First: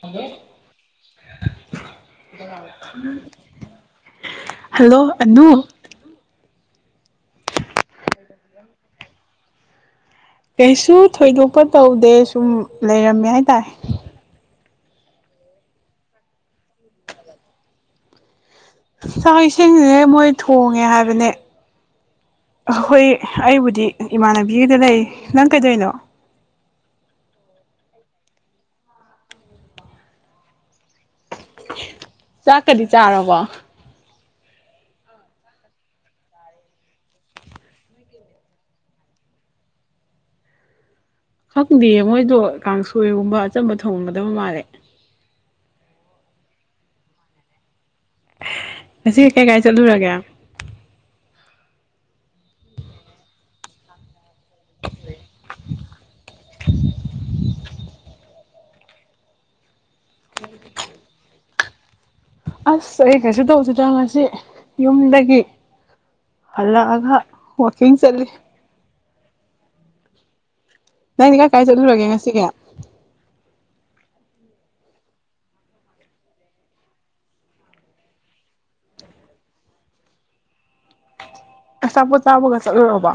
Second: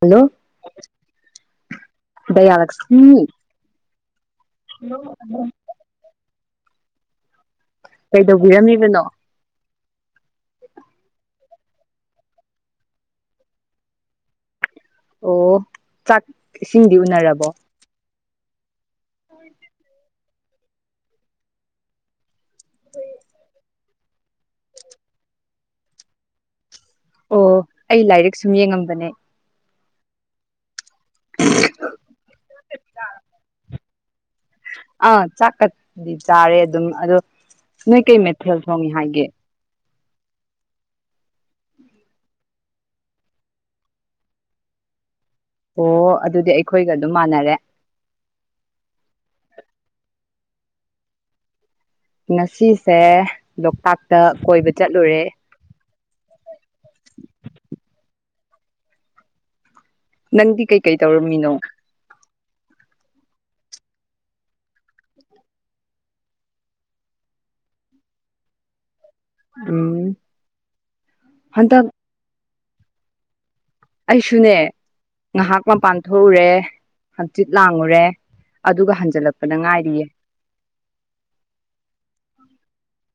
hello ꯗꯌꯥꯂꯛꯁꯃꯤ hello ꯑꯅꯨ ꯀꯩꯗꯧꯕꯤꯔꯝꯃꯤꯕꯅꯣ ꯀꯩꯁꯨ ꯊꯣꯏꯗꯣꯛꯄ ꯇꯧꯗꯦ ꯁꯨꯝ ꯂꯩꯔꯝꯃꯦ ꯍꯥꯏꯇꯥꯔꯦ ꯑꯣ ꯆꯥꯛ ꯏꯁꯤꯡꯗꯤ ꯎꯅꯔꯕꯣ ꯆꯥꯛ ꯏꯁꯤꯡꯁꯦ ꯃꯣꯏ ꯊꯣꯡꯉꯦ ꯍꯥꯏꯕꯅꯦ ꯍꯣꯏ ꯑꯩꯕꯨꯗꯤ ꯏꯃꯥꯟꯅꯕꯤꯒꯤꯗ ꯂꯩ ꯅꯪ ꯀꯩꯗꯧꯔꯤꯅꯣ ꯑꯣ ꯑꯩ ꯂꯥꯏꯔꯤꯛ ꯁꯨꯝ ꯌꯦꯡꯉꯝꯕꯅꯦ ꯆꯥꯛꯀꯗꯤ ꯆꯥꯔꯕꯣ [inaudible] ꯑꯥ ꯆꯥꯛꯀꯗꯤ ꯆꯥꯔꯦ ꯑꯗꯨꯝ ꯑꯗꯣ ꯅꯣꯏ ꯀꯩ ꯃꯩꯊꯦꯜ ꯊꯣꯡꯉꯦ ꯍꯥꯏꯒꯦ ꯈꯪꯗꯦ ꯃꯣꯏꯗꯣ ꯀꯥꯡꯁꯣꯏꯒꯨꯝꯕ ꯑꯆꯝꯕ ꯊꯣꯡꯉꯝꯒꯗꯕ ꯃꯥꯜꯂꯦ ꯑꯣ ꯑꯗꯨꯗꯤ ꯑꯩꯈꯣꯏꯒ ꯑꯗꯨꯝ ꯃꯥꯟꯅꯔꯦ ꯉꯁꯤ ꯀꯥꯏ ꯀꯥꯏ ꯆꯠꯂꯨꯔꯒꯦ ꯉꯁꯤꯁꯦ ꯂꯣꯛꯇꯥꯛꯇ ꯀꯣꯏꯕ ꯆꯠꯂꯨꯔꯦ [inaudible] ꯅꯪꯗꯤ ꯀꯩꯀꯩ ꯇꯧꯔꯝꯃꯤꯅꯣ ꯑꯁ ꯑꯩ ꯀꯩꯁꯨ ꯇꯧꯗꯦꯗ ꯉꯁꯤ ꯌꯨꯝꯗꯒꯤ ꯍꯜꯂꯛꯑꯒ ꯋꯥꯀꯤꯡ ꯆꯠꯂꯤ ꯎꯝ ꯅꯪꯗꯤ ꯀꯥꯏ ꯀꯥꯢ ꯍꯟꯗꯛ ꯆꯠꯂꯨꯔꯒꯦ ꯉꯁꯤꯒꯤ ꯑꯩꯁꯨꯅꯦ ꯉꯥꯏꯍꯥꯛ ꯃꯄꯥꯟ ꯊꯣꯛꯎꯔꯦ ꯍꯪꯆꯤꯠ ꯂꯥꯡꯉꯨꯔꯦ ꯑꯗꯨꯒ ꯍꯟꯖꯜꯂꯛꯄꯗ ꯉꯥꯏꯔꯤꯌꯦ ꯑꯆꯥꯄꯣꯠ ꯆꯥꯕꯒ ꯆꯠꯂꯨꯔꯕꯣ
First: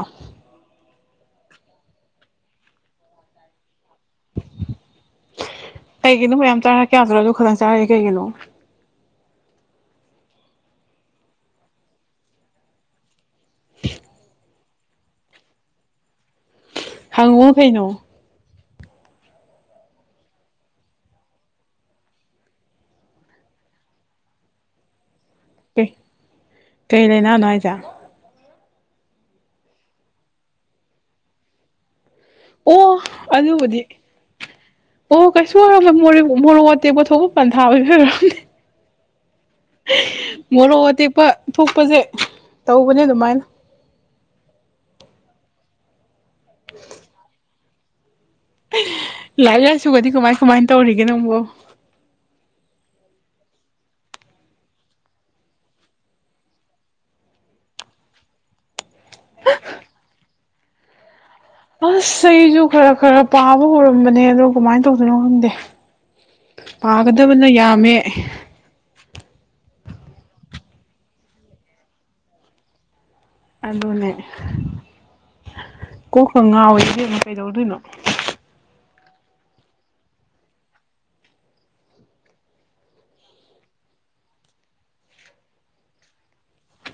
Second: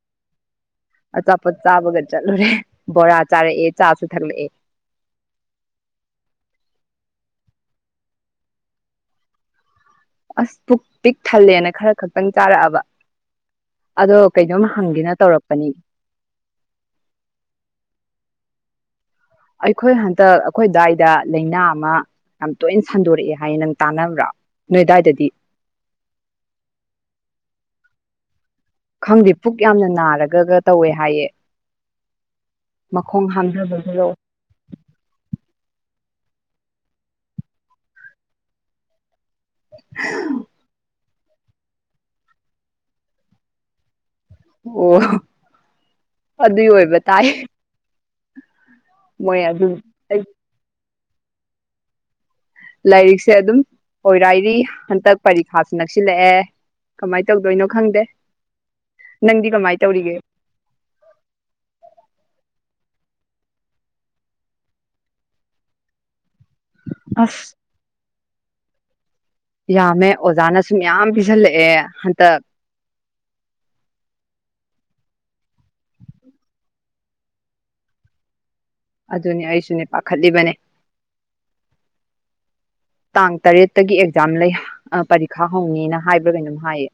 ꯑꯆꯥꯄꯣꯠ ꯆꯥꯕꯒ ꯆꯠꯂꯨꯔꯦ ꯕꯣꯔꯥ ꯆꯥꯔꯛꯑꯦ ꯆꯥꯁꯨ ꯊꯛꯂꯛꯑꯦ ꯀꯩꯒꯤꯅꯣ ꯃꯌꯥꯝ ꯆꯥꯔ ꯀꯌꯥ ꯆꯨꯔꯁꯨ ꯈꯇꯪ ꯆꯥꯔꯛꯏ ꯀꯩꯒꯤꯅꯣ ꯑꯁ ꯄꯨꯛ ꯄꯤꯛ ꯊꯜꯂꯦꯅ ꯈꯔ ꯈꯛꯇꯪ ꯆꯥꯔꯛꯑꯕ ꯑꯗꯣ ꯀꯩꯅꯣꯝ ꯍꯪꯒꯦꯅ ꯇꯧꯔꯛꯄꯅꯤ ꯍꯪꯉꯣ ꯀꯩꯅꯣ ꯑꯩꯈꯣꯏ ꯍꯟꯗꯛ ꯑꯩꯈꯣꯏ ꯑꯗꯥꯏꯗ ꯂꯩꯅꯥ ꯑꯃ ꯌꯥꯝ ꯇꯣꯏꯅ ꯁꯟꯗꯣꯔꯛꯑꯦ ꯍꯥꯏ ꯅꯪ ꯇꯥꯟꯅꯕ꯭ꯔꯣ ꯅꯣꯏ ꯗꯥꯏꯗꯗꯤ ꯑꯦ ꯀꯩ ꯂꯩꯅꯥꯅꯣ ꯍꯥꯏꯖꯦ ꯈꯪꯗꯦ ꯄꯨꯛ ꯌꯥꯝꯅ ꯅꯥꯔꯒꯒ ꯇꯧꯋꯦ ꯍꯥꯏꯌꯦ ꯑꯣ ꯃꯈꯣꯡ ꯑꯗꯨꯕꯨꯗꯤ ꯍꯥꯝꯊꯕꯒꯤꯔꯣ ꯑꯣ ꯀꯩꯁꯨ ꯑꯣꯏꯔꯝꯃꯣꯏ ꯃꯣꯔꯦ ꯃꯣꯔꯣꯛ ꯑꯇꯦꯛꯄ ꯊꯣꯛꯄ ꯄꯟꯊꯥ ꯑꯣꯏꯕꯩ ꯑꯣꯏꯔꯝꯅꯤ ꯃꯣꯔꯣꯛ ꯑꯇꯦꯛꯄ ꯊꯣꯛꯄꯁꯦ ꯇꯧꯕꯅꯦ ꯑꯗꯨꯃꯥꯏꯅ ꯑꯣ ꯑꯗꯨꯏ ꯑꯣꯏꯕ ꯇꯥꯏ ꯃꯣꯏ ꯂꯥꯏꯔꯤꯛ ꯑꯗꯨꯝ ꯂꯥꯏꯁꯨꯒꯗꯤ ꯀꯃꯥꯏ ꯀꯃꯥꯏꯅ ꯇꯧꯔꯤꯒꯦ ꯅꯪꯕꯣ ꯂꯥꯏꯔꯤꯛꯁꯦ ꯑꯗꯨꯝ ꯑꯣꯏꯔꯥꯏꯔꯤ ꯍꯟꯇꯛ ꯄꯔꯤꯈꯥꯁꯨ ꯅꯛꯁꯤꯜꯂꯛꯑꯦ ꯀꯃꯥꯏ ꯇꯧꯗꯣꯏꯅꯣ ꯈꯪꯗꯦ ꯅꯪꯗꯤ ꯀꯃꯥꯏ ꯇꯧꯔꯤꯒꯦ ꯑꯁ ꯑꯩꯁꯨ ꯈꯔ ꯈꯔ ꯄꯥꯕ ꯍꯧꯔꯝꯕꯅꯦ ꯑꯗꯣ ꯀꯃꯥꯏꯅ ꯇꯧꯗꯣꯏꯅꯣ ꯈꯪꯗꯦ ꯄꯥꯒꯗꯕꯅ ꯑꯁ ꯌꯥꯝꯃꯦ ꯌꯥꯝꯃꯦ ꯑꯣꯖꯥꯅꯁꯨ ꯃꯌꯥꯝ ꯄꯤꯁꯤꯜꯂꯛꯑꯦ ꯍꯟꯇꯛ ꯑꯗꯨꯅꯦ ꯀꯣꯛꯀ ꯉꯥꯎꯋꯦ ꯏꯕꯦꯝꯃꯥ ꯀꯩꯗꯧꯗꯣꯏꯅꯣ ꯑꯗꯨꯅꯤ ꯑꯩꯁꯨꯅꯦ ꯄꯥꯈꯠꯂꯤꯕꯅꯦ ꯇꯥꯡ ꯇꯔꯦꯠꯇꯒꯤ ꯑꯦꯛꯖꯥꯝ ꯂꯩ ꯑꯥ ꯄꯔꯤꯈꯥ ꯍꯧꯅꯤꯅ ꯍꯥꯏꯕ꯭ꯔꯥ ꯀꯩꯅꯣꯝ ꯍꯥꯏꯌꯦ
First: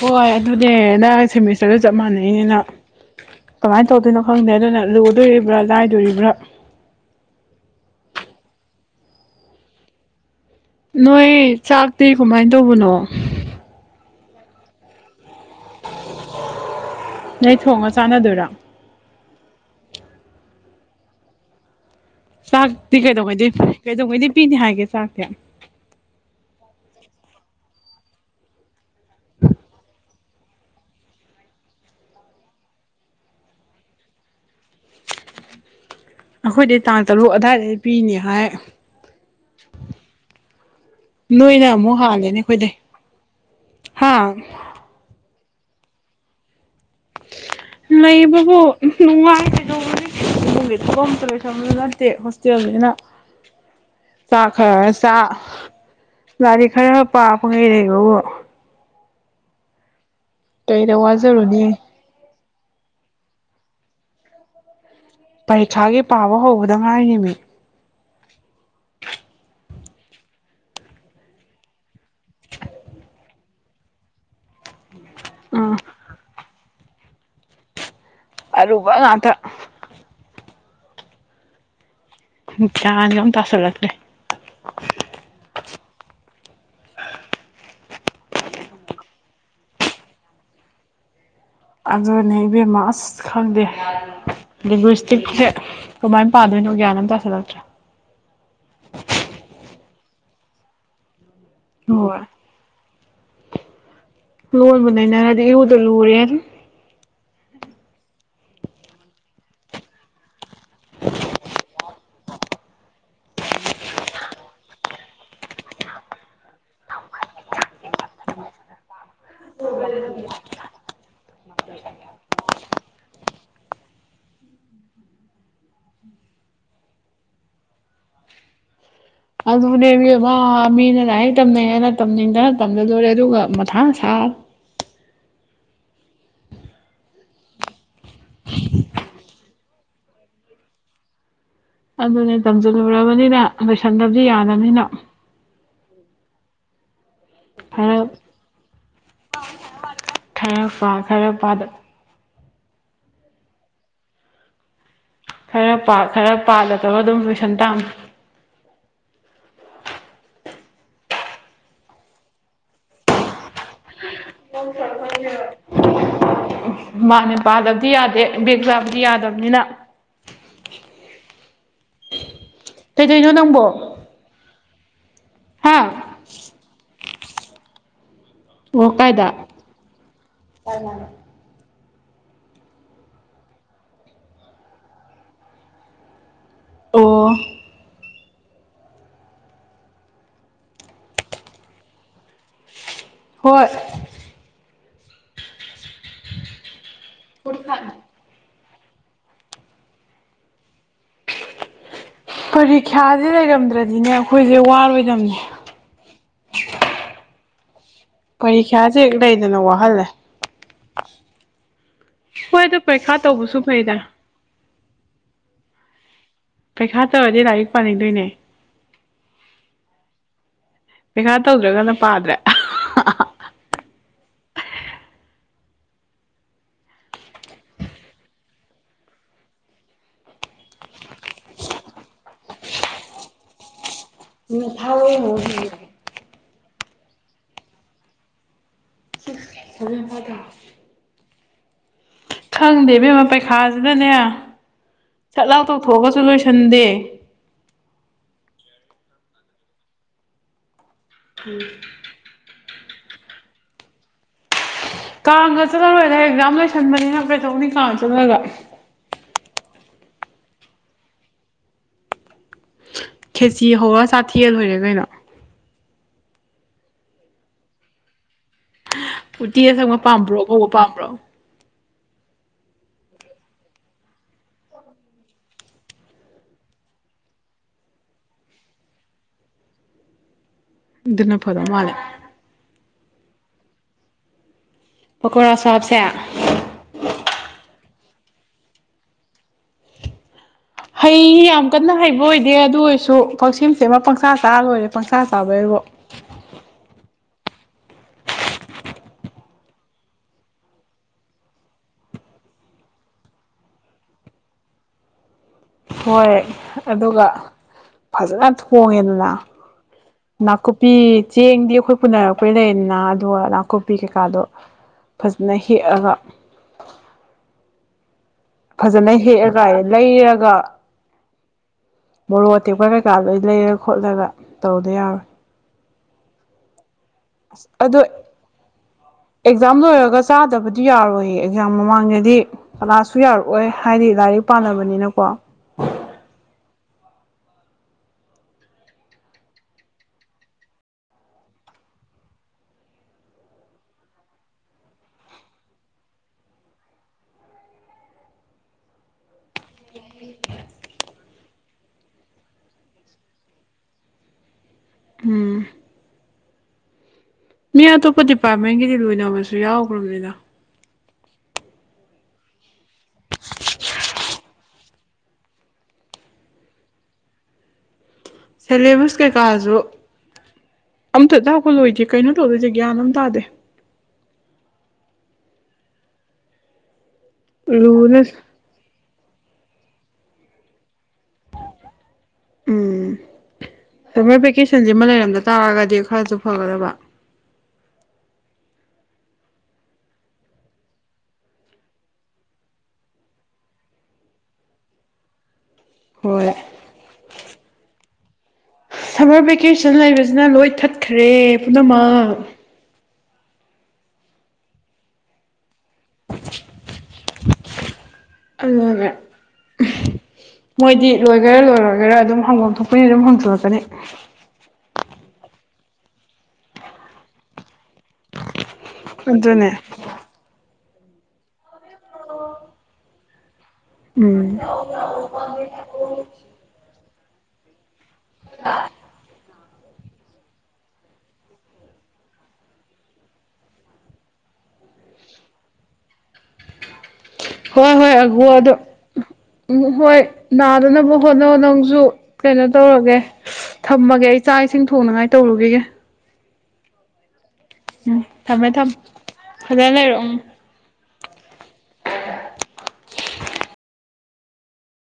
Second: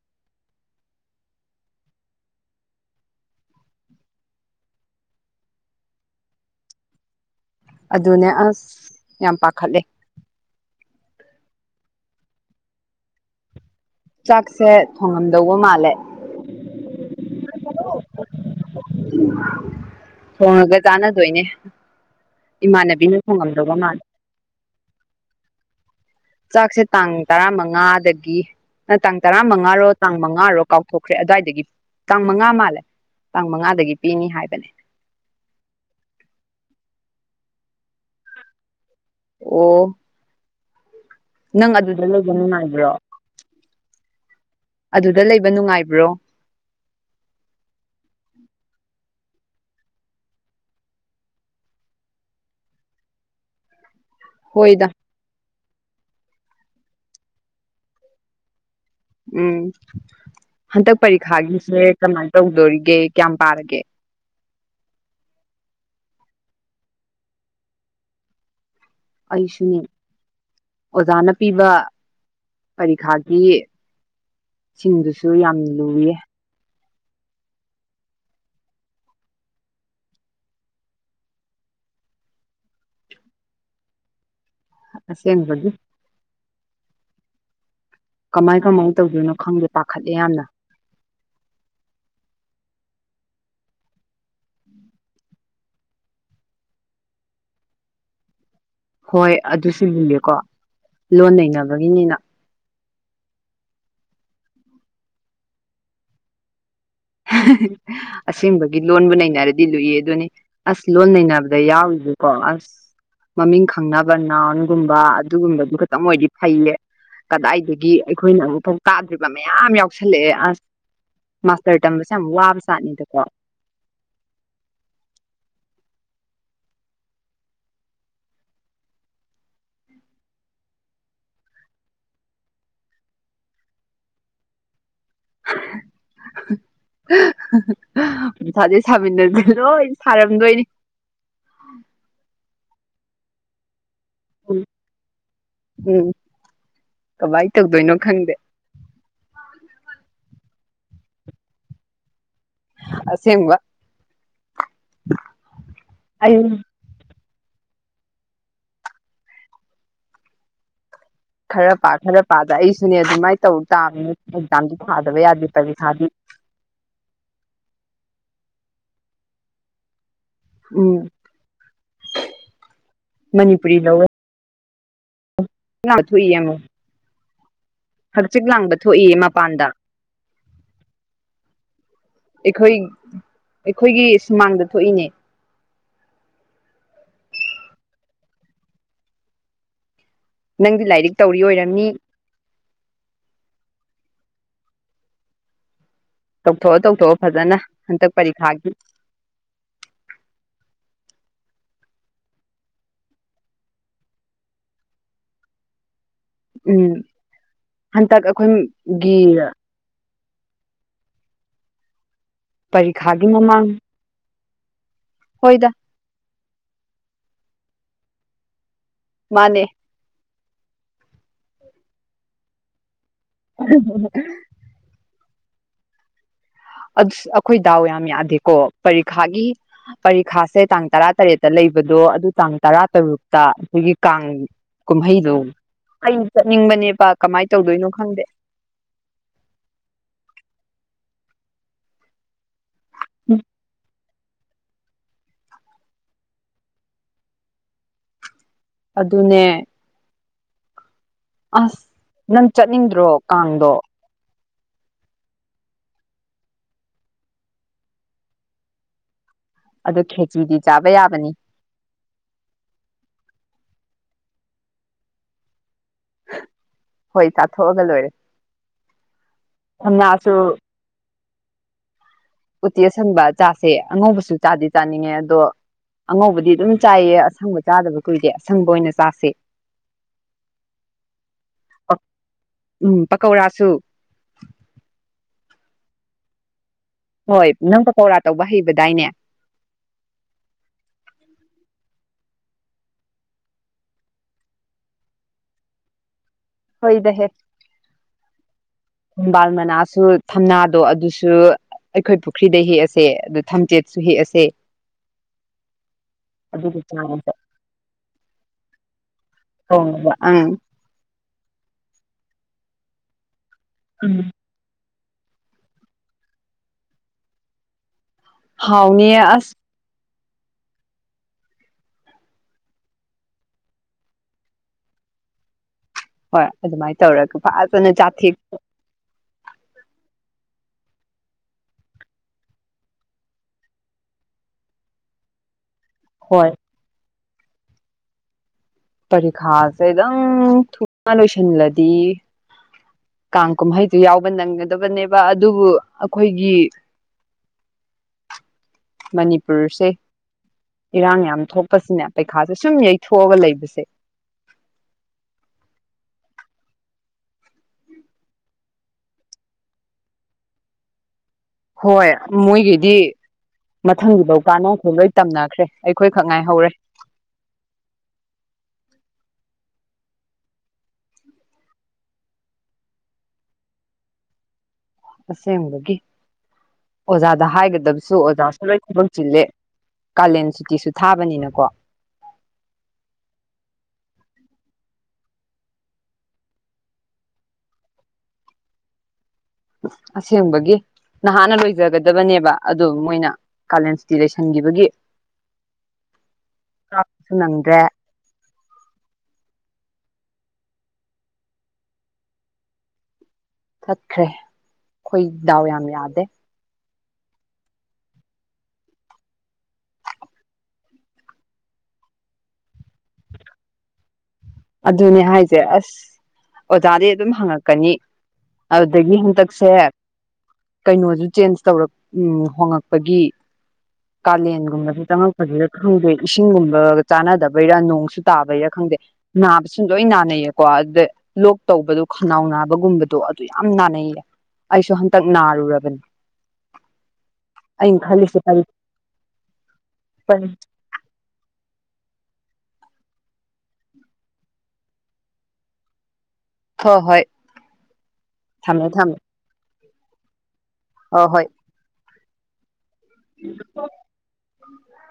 ꯍꯣꯏ ꯑꯗꯨꯅꯦ ꯅꯪ ꯁꯦꯃꯤꯁꯇꯔꯁꯨ ꯆꯞ ꯃꯥꯟꯅꯩꯅꯤꯅ ꯀꯃꯥꯏꯅ ꯇꯧꯗꯣꯏꯅꯣ ꯈꯪꯗꯦ ꯑꯗꯨꯅ ꯂꯨꯗꯣꯔꯤꯕ꯭ꯔꯥ ꯂꯥꯏꯗꯣꯔꯤꯕ꯭ꯔꯥ ꯑꯗꯨꯅꯦ ꯑꯁ ꯌꯥꯝ ꯄꯥꯈꯠꯂꯦ ꯅꯣꯏ ꯆꯥꯛꯇꯤ ꯀꯃꯥꯏ ꯇꯧꯕꯅꯣ ꯆꯥꯛꯁꯦ ꯊꯣꯡꯉꯝꯗꯧꯕ ꯃꯥꯜꯂꯦ ꯅꯣꯏ ꯊꯣꯡꯉ ꯆꯥꯟꯅꯗꯣꯏꯔꯣ ꯊꯣꯡꯉꯒ ꯆꯥꯟꯅꯗꯣꯏꯅꯦ ꯆꯥꯛꯇꯤ ꯏꯃꯥꯟꯅꯕꯤꯅ ꯊꯣꯡꯉꯝꯗꯧꯕ ꯀꯩꯗꯧꯉꯩꯗꯩꯩ ꯃꯥꯜꯂꯦ ꯀꯩꯗꯧꯉꯩꯗꯩꯩ ꯄꯤꯅꯤ ꯍꯥꯏꯒꯦ ꯆꯥꯛꯇꯤ ꯆꯥꯛꯁꯦ ꯇꯥꯡ ꯇꯔꯥꯃꯉꯥꯗꯒꯤ ꯑꯥ ꯇꯥꯡ ꯇꯔꯥꯃꯉꯥꯔꯣ ꯇꯥꯡ ꯃꯉꯥꯔꯣ ꯀꯥꯎꯊꯣꯛꯈ꯭ꯔꯦ ꯑꯗꯥꯏꯗꯒꯤ ꯇꯥꯡ ꯃꯉꯥ ꯃꯥꯜꯂꯦ ꯇꯥꯡ ꯃꯉꯥꯗꯒꯤ ꯄꯤꯅꯤ ꯍꯥꯏꯕꯅꯦ ꯑꯩꯈꯣꯏꯗꯤ ꯇꯥꯡ ꯇꯔꯨꯛ ꯑꯗꯥꯏꯗꯒꯤ ꯄꯤꯅꯤ ꯍꯥꯏ ꯑꯣ ꯅꯣꯏꯅ ꯅꯪ ꯑꯃꯨꯛ ꯑꯗꯨꯗ ꯂꯩꯕ ꯍꯥꯜꯂꯦꯅꯦ ꯑꯩꯈꯣꯏꯗꯩ ꯅꯨꯡꯉꯥꯏꯕ꯭ꯔꯣ ꯍꯥ ꯑꯗꯨꯗ ꯂꯩꯕ ꯅꯨꯡꯉꯥꯏꯕ꯭ꯔꯣ ꯂꯩꯕꯕꯨ ꯅꯨꯡꯉꯥꯏ ꯀꯩꯗꯧꯔꯨꯅꯤ ꯏꯃꯨꯡꯒꯤ ꯊꯕꯛ ꯑꯝꯇꯥ ꯂꯣꯏꯁꯟꯕꯁꯨ ꯅꯠꯇꯦ ꯍꯣꯁꯇꯦꯜꯅꯤꯅ [inaudible] ꯆꯥꯛ ꯍꯣꯏꯗ ꯈꯔ ꯆꯥ ꯂꯥꯏꯔꯤꯛ ꯈꯔ ꯄꯥ ꯄꯪꯂꯩ ꯂꯩꯕꯕꯨ ꯎꯝ ꯀꯩꯗ ꯍꯟꯇꯛ ꯋꯥꯖꯔꯨꯅꯤ ꯄꯔꯤꯈꯥꯒꯤꯁꯦ ꯀꯃꯥꯏ ꯇꯧꯗꯣꯔꯤꯒꯦ ꯀꯌꯥꯝ ꯄꯥꯔꯒꯦ ꯄꯔꯤꯈ꯭ꯌꯥꯒꯤ ꯄꯥꯕ ꯍꯧꯕꯗ ꯉꯥꯏꯔꯤꯃꯦ ꯑꯩꯁꯨꯅꯤ ꯑꯣꯖꯥꯅ ꯄꯤꯕ ꯄꯔꯤꯈꯥꯒꯤ ꯁꯤꯡꯗꯨꯁꯨ ꯌꯥꯝ ꯑꯥ ꯂꯨꯏꯌꯦ ꯑꯔꯨꯕ ꯉꯥꯛꯇ ꯒꯌ꯭ꯥꯟꯒꯥ ꯑꯝ ꯇꯥꯁꯜꯂꯛꯇ꯭ꯔꯦ ꯑꯁꯦꯡꯕꯒꯤ [unintelligible] ꯀꯃꯥꯏ ꯀꯃꯥꯏ ꯇꯧꯗꯣꯏꯅꯣ ꯈꯪꯗꯦ ꯄꯥꯈꯠꯂꯦ ꯌꯥꯝꯅ ꯑꯗꯨꯅꯦ ꯏꯕꯦꯝꯃ ꯑꯁ ꯈꯪꯗꯦ ꯂꯦꯡꯒꯨ꯭ꯌꯁꯇꯤꯛꯁꯦ ꯀꯃꯥꯏꯅ ꯄꯥꯗꯣꯏꯅꯣ ꯒ꯭ꯌꯥꯟ ꯑꯝ ꯇꯥꯥꯁꯤꯟꯂꯛꯇ꯭ꯔꯦ ꯍꯣꯏ ꯑꯗꯨꯁꯨ ꯂꯨꯏꯌꯦꯀꯣ ꯂꯣꯟ ꯅꯩꯅꯕꯒꯤꯅꯤꯅ ꯍꯣꯏ ꯂꯣꯟꯕꯨ ꯅꯩꯅꯔꯗꯤ ꯏꯔꯨꯗ ꯂꯨꯔꯦ ꯑꯁꯦꯡꯕꯒꯤ ꯂꯣꯟꯕꯨ ꯅꯩꯅꯔꯗꯤ ꯂꯨꯏꯌꯦꯗꯨꯅꯤ ꯑꯁ ꯂꯣꯟ ꯅꯩꯅꯕꯗ ꯌꯥꯎꯔꯤꯁꯀꯣ ꯑꯁ ꯃꯃꯤꯡ ꯈꯪꯅꯕ ꯅꯥꯎꯟꯒꯨꯝꯕ ꯑꯗꯨꯒꯨꯝꯕꯗꯨ ꯈꯛꯇꯡ ꯑꯣꯏꯔꯗꯤ ꯐꯩꯌꯦ ꯀꯗꯥꯏꯗꯒꯤ ꯑꯩꯈꯣꯏꯅ ꯑꯃꯨꯛꯐꯥꯎ ꯇꯥꯗ꯭ꯔꯤꯕ ꯃꯌꯥꯝ ꯌꯥꯎꯁꯜꯂꯛꯑꯦ ꯑꯁ ꯃꯥꯁꯇꯔ ꯇꯝꯕꯁꯦ ꯌꯥꯝ ꯋꯥꯕ ꯖꯥꯠꯅꯤꯗꯀꯣ ꯑꯗꯨꯅꯦꯃꯤ ꯃꯤꯅ ꯂꯥꯏꯔꯤꯛ ꯇꯝꯅꯩꯌꯦꯅ ꯇꯝꯅꯤꯡꯗꯅ ꯇꯝꯖꯜꯂꯨꯔꯦ ꯑꯗꯨꯒ ꯃꯊꯥ ꯁꯥ ꯃꯊꯥꯁꯤ ꯁꯥꯃꯤꯟꯅꯁꯤ ꯂꯣꯏ ꯁꯥꯔꯝꯗꯣꯏꯅꯤ ꯑꯗꯨꯅꯦ ꯇꯝꯁꯤꯜꯂꯨꯔꯕꯅꯤꯅ ꯂꯣꯏꯁꯟꯗꯕꯗꯤ ꯎꯝ ꯌꯥꯗꯕꯅꯤꯅ ꯎꯝ ꯀꯃꯥꯏ ꯇꯧꯗꯣꯏꯅꯣ ꯈꯔ ꯈꯪꯗꯦ ꯈꯔ ꯄꯥ ꯈꯔ ꯄꯥꯗ ꯑꯁꯦꯡꯕ ꯈꯔ ꯄꯥ ꯈꯔ ꯑꯩ ꯄꯥꯗ ꯇꯧꯔꯒ ꯑꯗꯨꯝ ꯂꯣꯏꯁꯟ ꯇꯥꯝꯅꯤ ꯈꯔ ꯄꯥ ꯈꯔ ꯄꯥꯗ ꯑꯩꯁꯨꯅꯦ ꯑꯗꯨꯃꯥꯏꯅ ꯇꯧ ꯇꯥꯝꯅꯤ ꯑꯦꯛꯖꯥꯝꯗꯤ ꯊꯥꯗꯕ ꯌꯥꯗꯦ ꯄꯔꯤꯈꯥꯗꯤ ꯃꯥꯅꯦ ꯄꯥꯗꯕꯗꯤ ꯌꯥꯗꯦ ꯕꯦꯛ ꯆꯥꯕꯗꯤ ꯌꯥꯗꯕꯅꯤꯅ ꯎꯝ ꯀꯩꯗꯣꯏꯅꯣ ꯅꯪꯕꯣ ꯃꯅꯤꯄꯨꯔꯤ ꯂꯧꯋꯦ ꯍꯥ ꯅꯪ [unintelligible] ꯍꯛꯆꯤꯠ ꯂꯥꯡꯕ ꯑꯣ ꯊꯣꯛꯏꯌꯦ ꯀꯥꯏꯗ ꯃꯄꯥꯟꯗ ꯑꯩꯈꯣꯏ ꯑꯩꯈꯣꯏꯒꯤ ꯁꯨꯃꯥꯡꯗ ꯊꯣꯛꯏꯅꯦ ꯑꯣ ꯅꯪꯗꯤ ꯂꯥꯏꯔꯤꯛ ꯇꯧꯔꯤ ꯑꯣꯏꯔꯝꯅꯤ ꯍꯣꯏ ꯇꯧꯊꯣꯛꯑꯣ ꯇꯧꯊꯣꯛꯑꯣ ꯐꯖꯅ ꯍꯟꯇꯛ ꯄꯔꯤꯈꯥꯒꯤ ꯄꯔꯤꯈ꯭ꯌꯥꯁꯦ ꯂꯩꯔꯝꯗ꯭ꯔꯗꯤꯅꯦ ꯑꯩꯈꯣꯏꯁꯦ ꯋꯥꯔꯣꯏꯗꯝꯅꯦ ꯎꯝ ꯍꯟꯇꯛ ꯄꯔꯤꯈ꯭ꯌꯥꯁꯦ ꯍꯦꯛ ꯑꯩꯈꯣꯏꯒꯤ ꯂꯩꯗꯅ ꯋꯥꯍꯜꯂꯦ ꯍꯣꯏꯗ ꯄꯔꯤꯈꯥ ꯄꯔꯤꯈꯥꯒꯤ ꯇꯧꯕꯁꯨ ꯃꯃꯥꯡ ꯐꯩꯗ ꯍꯣꯏꯗ ꯄꯩꯈꯥ ꯇꯧꯔꯗꯤ ꯂꯥꯏꯔꯤꯛ ꯄꯥꯅꯤꯡꯗꯣꯏꯅꯦ ꯃꯥꯅꯦ ꯄꯩꯈꯥ ꯇꯧꯗ꯭ꯔꯒꯅ ꯄꯥꯗ꯭ꯔꯦ [unintelligible] ꯑꯩꯈꯣꯏ ꯗꯥꯎ ꯌꯥꯝ ꯌꯥꯗꯦꯀꯣ ꯄꯔꯤꯈꯥꯒꯤ ꯄꯔꯤꯈꯥꯁꯦ ꯇꯥꯡ ꯇꯔꯥ ꯇꯔꯦꯠꯇ ꯂꯩꯕꯗꯣ ꯑꯗꯨ ꯇꯥꯡ ꯇꯔꯥ ꯇꯔꯨꯛꯇ ꯑꯩꯈꯣꯏꯒꯤ ꯀꯥꯡ ꯀꯨꯝꯍꯩꯗꯣ ꯑꯩ ꯆꯠꯅꯤꯡꯕꯅꯦꯕ ꯀꯃꯥꯏꯅ ꯇꯧꯗꯣꯏꯅꯣ ꯈꯪꯗꯦ [unintelligible] ꯈꯪꯗꯦ ꯢꯕꯦꯝꯃꯥ ꯄꯩꯈꯥꯁꯤꯅꯅꯦ ꯁꯠ ꯂꯥꯎ ꯇꯧꯊꯣꯛꯑꯒꯁꯨ ꯂꯣꯏꯁꯟꯗꯦ ꯑꯗꯨꯅꯦ ꯑꯁ ꯅꯪ ꯆꯠꯅꯤꯡꯗ꯭ꯔꯣ ꯀꯥꯡꯗꯣ ꯀꯥꯡꯒ ꯆꯠꯂꯔꯣꯏꯗ ꯑꯦꯛꯖꯥꯝ ꯂꯩꯁꯟꯕꯅꯤꯅ ꯀꯩꯗꯧꯅꯤ ꯀꯥꯡ ꯆꯠꯂꯒ ꯑꯗꯨ ꯈꯦꯆ꯭ꯔꯤꯗꯤ ꯆꯥꯕ ꯌꯥꯕꯅꯤ ꯈꯦꯆ꯭ꯔꯤ ꯍꯧꯔ ꯆꯥꯊꯦꯛꯑ ꯂꯣꯢꯔꯦ ꯀꯩꯅꯣ ꯍꯣꯏ ꯆꯥꯊꯣꯛꯑꯒ ꯂꯣꯏꯔꯦ ꯎꯇꯤ ꯑꯁꯪꯕ ꯄꯥꯝꯕ꯭ꯔꯣ ꯊꯝꯅꯥꯁꯨ ꯑꯉꯧꯕ ꯄꯥꯝꯕ꯭ꯔꯣ ꯎꯇꯤ ꯑꯁꯪꯕ ꯆꯥꯁꯦ ꯑꯉꯧꯕꯁꯨ ꯆꯥꯗꯤ ꯆꯥꯅꯤꯡꯉꯦ ꯑꯗꯣ ꯑꯉꯧꯕꯗꯤ ꯑꯗꯨꯝ ꯆꯥꯏꯌꯦ ꯑꯁꯪꯕ ꯆꯥꯗꯕ ꯀꯨꯏꯔꯦ ꯑꯁꯪꯕ ꯑꯣꯏꯅ ꯆꯥꯁꯦ ꯑꯗꯨꯅ ꯐꯗꯧ ꯃꯥꯂꯦ ꯎꯝ ꯄꯀꯧꯔꯥꯁꯨ ꯄꯀꯧꯔꯥꯁꯨ ꯍꯥꯞꯁꯦ ꯍꯣꯏ ꯅꯪ ꯄꯀꯧꯔꯥ ꯇꯧꯕ ꯍꯩꯕꯗꯥꯏꯅꯦ ꯍꯩ ꯌꯥꯝ ꯀꯟꯅ ꯍꯩꯕ ꯑꯣꯏꯗꯦ ꯑꯗꯨ ꯑꯣꯏꯔꯁꯨ ꯄꯪꯁꯦꯝ ꯁꯦꯝꯃ ꯄꯪꯁꯥ ꯆꯥꯔ ꯂꯣꯏꯔꯦ ꯄꯪꯁꯥ ꯆꯥꯕꯩꯕꯣ ꯍꯣꯏꯗ ꯍꯦ ꯊꯝꯕꯥꯜ ꯃꯅꯥꯁꯨ ꯊꯝꯅꯥꯗꯣ ꯑꯗꯨꯁꯨ ꯑꯩꯈꯣꯏ ꯄꯨꯈ꯭ꯔꯤꯗꯩ ꯍꯦꯛꯑꯁꯦ ꯑꯗ ꯊꯝꯆꯦꯠꯁꯨ ꯍꯦꯛꯑꯁꯦ ꯍꯣꯏ ꯑꯗꯨꯒ ꯐꯖꯅ ꯊꯣꯡꯉꯦꯗꯅ ꯊꯣꯡꯉꯒ ꯑꯪ ꯅꯥꯀꯨꯞ ꯀꯄꯤ ꯆꯦꯡꯗꯤ ꯑꯩꯈꯣꯏ ꯄꯨꯅꯔꯛꯄꯩ ꯂꯩꯗꯅ ꯑꯗꯨꯒ ꯅꯥꯀꯨꯞꯄꯤ ꯎꯝ ꯀꯩꯀꯥꯗꯣ ꯐꯖꯅ ꯍꯦꯛꯑꯒ ꯐꯖꯅ ꯍꯥꯎꯅꯤꯌꯦ ꯑꯁ ꯍꯦꯛꯑꯒ ꯂꯩꯔꯒ ꯃꯣꯔꯣꯛ ꯑꯇꯦꯛꯄ ꯀꯩꯀꯥ ꯂ ꯑꯩ ꯂꯩꯔ ꯈꯣꯠꯂꯒ ꯇꯧꯗ ꯌꯥꯎꯔꯣꯏ ꯍꯣꯏ ꯑꯗꯨꯃꯥꯏꯅ ꯇꯧꯔꯒ ꯑ ꯐꯖꯅ ꯑꯗꯣ ꯆꯥꯊꯦꯛ ꯑꯦꯛꯖꯥꯝ ꯂꯣꯏꯔꯒ ꯆꯥꯗꯕꯗꯤ ꯌꯥꯔꯣꯏꯌꯦ ꯑꯦꯛꯖꯥꯝ ꯃꯃꯥꯡꯗꯗꯤ ꯀꯂꯥꯁꯨ ꯌꯥꯔꯛꯑꯣꯏ ꯍꯥꯏꯗꯤ ꯂꯥꯏꯔꯤꯛ ꯄꯥꯅꯕꯅꯤꯅꯀꯣ ꯍꯣꯏ ꯄꯔꯤꯈꯥꯁꯦꯗꯪ ꯊꯨꯅ ꯂꯣꯏꯁꯤꯜꯂꯗꯤ ꯀꯥꯡ ꯀꯨꯝꯍꯩꯗꯨ ꯌꯥꯎꯕ ꯅꯪꯒꯗꯕꯅꯦꯕ ꯑꯗꯨꯕꯨ ꯑꯩꯈꯣꯏꯒꯤ ꯃꯅꯤꯄꯨꯔꯁꯦ ꯏꯔꯥꯡ ꯌꯥꯝ ꯊꯣꯛꯄꯁꯤꯅꯦ ꯄꯩꯈꯥꯁꯦ ꯁꯨꯝ ꯌꯩꯊꯣꯛꯑꯒ ꯂꯩꯕꯁꯦ ꯎꯝ ꯃꯤ ꯑꯇꯣꯞꯄ ꯗꯤꯄꯥꯔꯠꯃꯦꯟꯒꯤꯗꯤ ꯂꯣꯏꯅꯕꯁꯨ ꯌꯥꯎꯈ꯭ꯔꯕꯅꯤꯅ ꯍꯣꯏ ꯃꯣꯏꯒꯤꯗꯤ ꯃꯊꯪꯒꯤꯐꯧ ꯀꯥꯟꯅꯕꯈ ꯂꯣꯏ ꯇꯝꯅꯈ꯭ꯔꯦ ꯑꯩꯈꯣꯏꯈꯛ ꯉꯥꯏꯍꯧꯔꯦ ꯁꯦꯂꯦꯕꯁ ꯀꯩꯀꯥꯁꯨ ꯑꯝꯇ ꯂꯥꯛꯄ ꯂꯣꯏꯗ ꯀꯩꯅꯣ ꯇꯗꯣꯏꯦꯒ꯭ꯌꯥꯟ ꯑꯃ ꯇꯥꯗꯦ ꯑꯁꯦꯡꯕꯒꯤ ꯑꯣꯖꯥꯗ ꯍꯥꯏꯒꯗꯕꯁꯨ ꯂꯨꯅ ꯑꯣꯖꯥ ꯂꯣꯏ ꯊꯕꯛ ꯆꯤꯜꯂꯦ ꯀꯥꯂꯦꯟ ꯁꯨꯇꯤꯁꯨ ꯊꯥꯕꯅꯤꯅꯀꯣ ꯎꯝ ꯁꯝꯃꯔ ꯚꯦꯀꯦꯁꯟꯁꯤꯃ ꯂꯩꯔꯝꯗ ꯇꯥꯔꯒꯗꯤ ꯈꯔꯁꯨ ꯐꯒꯗꯕ ꯑꯁꯦꯡꯕꯒꯤꯦ ꯅꯍꯥꯟꯅ ꯂꯣꯏꯖꯒꯗꯕꯅꯦꯕ ꯑꯗꯣ ꯃꯣꯏꯅ ꯀꯥꯂꯦꯟꯁꯤꯇꯤ ꯂꯩꯁꯟꯈꯤꯕꯒꯤ [inaudible] ꯍꯣꯏ ꯀꯞꯄꯁꯨ ꯅꯪꯗ꯭ꯔꯦ ꯁꯝꯃꯔ ꯚꯦꯀꯦꯁꯟ ꯂꯩꯕꯁꯤꯅ ꯂꯣꯏ ꯊꯠꯈ꯭ꯔꯦ ꯄꯨꯝꯅꯃꯛ ꯆꯠꯈ꯭ꯔꯦ ꯑꯩꯈꯣꯏ ꯗꯥꯎ ꯌꯥꯝ ꯌꯥꯗꯦ [inaudible] ꯑꯉꯥꯡꯅ ꯃꯣꯏꯗꯤ ꯂꯣꯏꯒꯦꯔꯥ ꯂꯣꯏꯔꯣꯏꯒꯦꯔꯥ ꯑꯗꯨꯝ ꯍꯪꯒꯣꯝ ꯊꯣꯛꯄꯅꯤ ꯑꯗꯨꯝ ꯍꯪꯗꯣꯔꯛꯀꯅꯤ ꯑꯗꯨꯅꯦ ꯍꯥꯏꯁꯦ ꯑꯁ ꯑꯣꯖꯥꯗꯤ ꯑꯗꯨꯝ ꯍꯪꯉꯛꯀꯅꯤ ꯑꯗꯨꯗꯒꯤ ꯍꯟꯗꯛꯁꯦ ꯑꯗꯨꯅꯦ ꯀꯩꯅꯣꯁꯨ ꯆꯦꯟꯖ ꯇꯧꯔꯛ ꯎꯝ ꯍꯣꯉꯛꯄꯒꯤ ꯎꯝ ꯀꯥꯂꯦꯟꯒꯨꯝꯕꯁꯨ ꯆꯪꯉꯛꯄꯁꯤꯗ ꯈꯪꯗꯦ ꯏꯁꯤꯡ ꯨꯝꯕ ꯆꯥꯅꯗꯕꯩꯔꯥ ꯅꯣꯡꯁꯨ ꯇꯥꯕꯩꯔꯥ ꯈꯪꯗꯦ ꯅꯥꯕꯁꯨ ꯂꯣꯏ ꯅꯥꯅꯩꯌꯦꯀꯣ ꯑꯗꯨꯗ ꯂꯣꯛ ꯇꯧꯕꯗꯣ ꯈꯅꯥꯎ ꯅꯥꯕꯒꯨꯝꯕꯗꯣ ꯑꯗꯨ ꯌꯥꯝ ꯅꯥꯟꯅꯩꯌꯦ ꯑꯩꯁꯨ ꯍꯟꯇꯛ ꯅꯥꯔꯨꯔꯕꯅꯤ ꯍꯣꯏ ꯑꯩꯅ ꯍꯣꯏ ꯑ ꯈꯜꯂꯤꯁꯦ ꯑꯗꯣ ꯍꯣꯏ ꯑꯗꯨꯅꯕꯨ ꯍꯣꯠꯅꯧ ꯅꯪꯁꯨ ꯀꯩꯅꯣ ꯇꯧꯔꯒꯦ ꯊꯝꯃꯒꯦ ꯑꯩ ꯆꯥꯛ ꯏꯁꯤꯡ ꯊꯣꯡꯅꯉꯥꯏ ꯇꯧꯔꯨꯒꯦꯒꯦ ꯍꯣꯏ ꯍꯣꯏ ꯎꯝ ꯊꯝꯃꯦ ꯊꯝ ꯐꯖꯅ ꯂꯩꯔꯛꯎ ꯑ ꯍꯣꯏ ꯑ [unintelligible] ꯎ [unintelligible]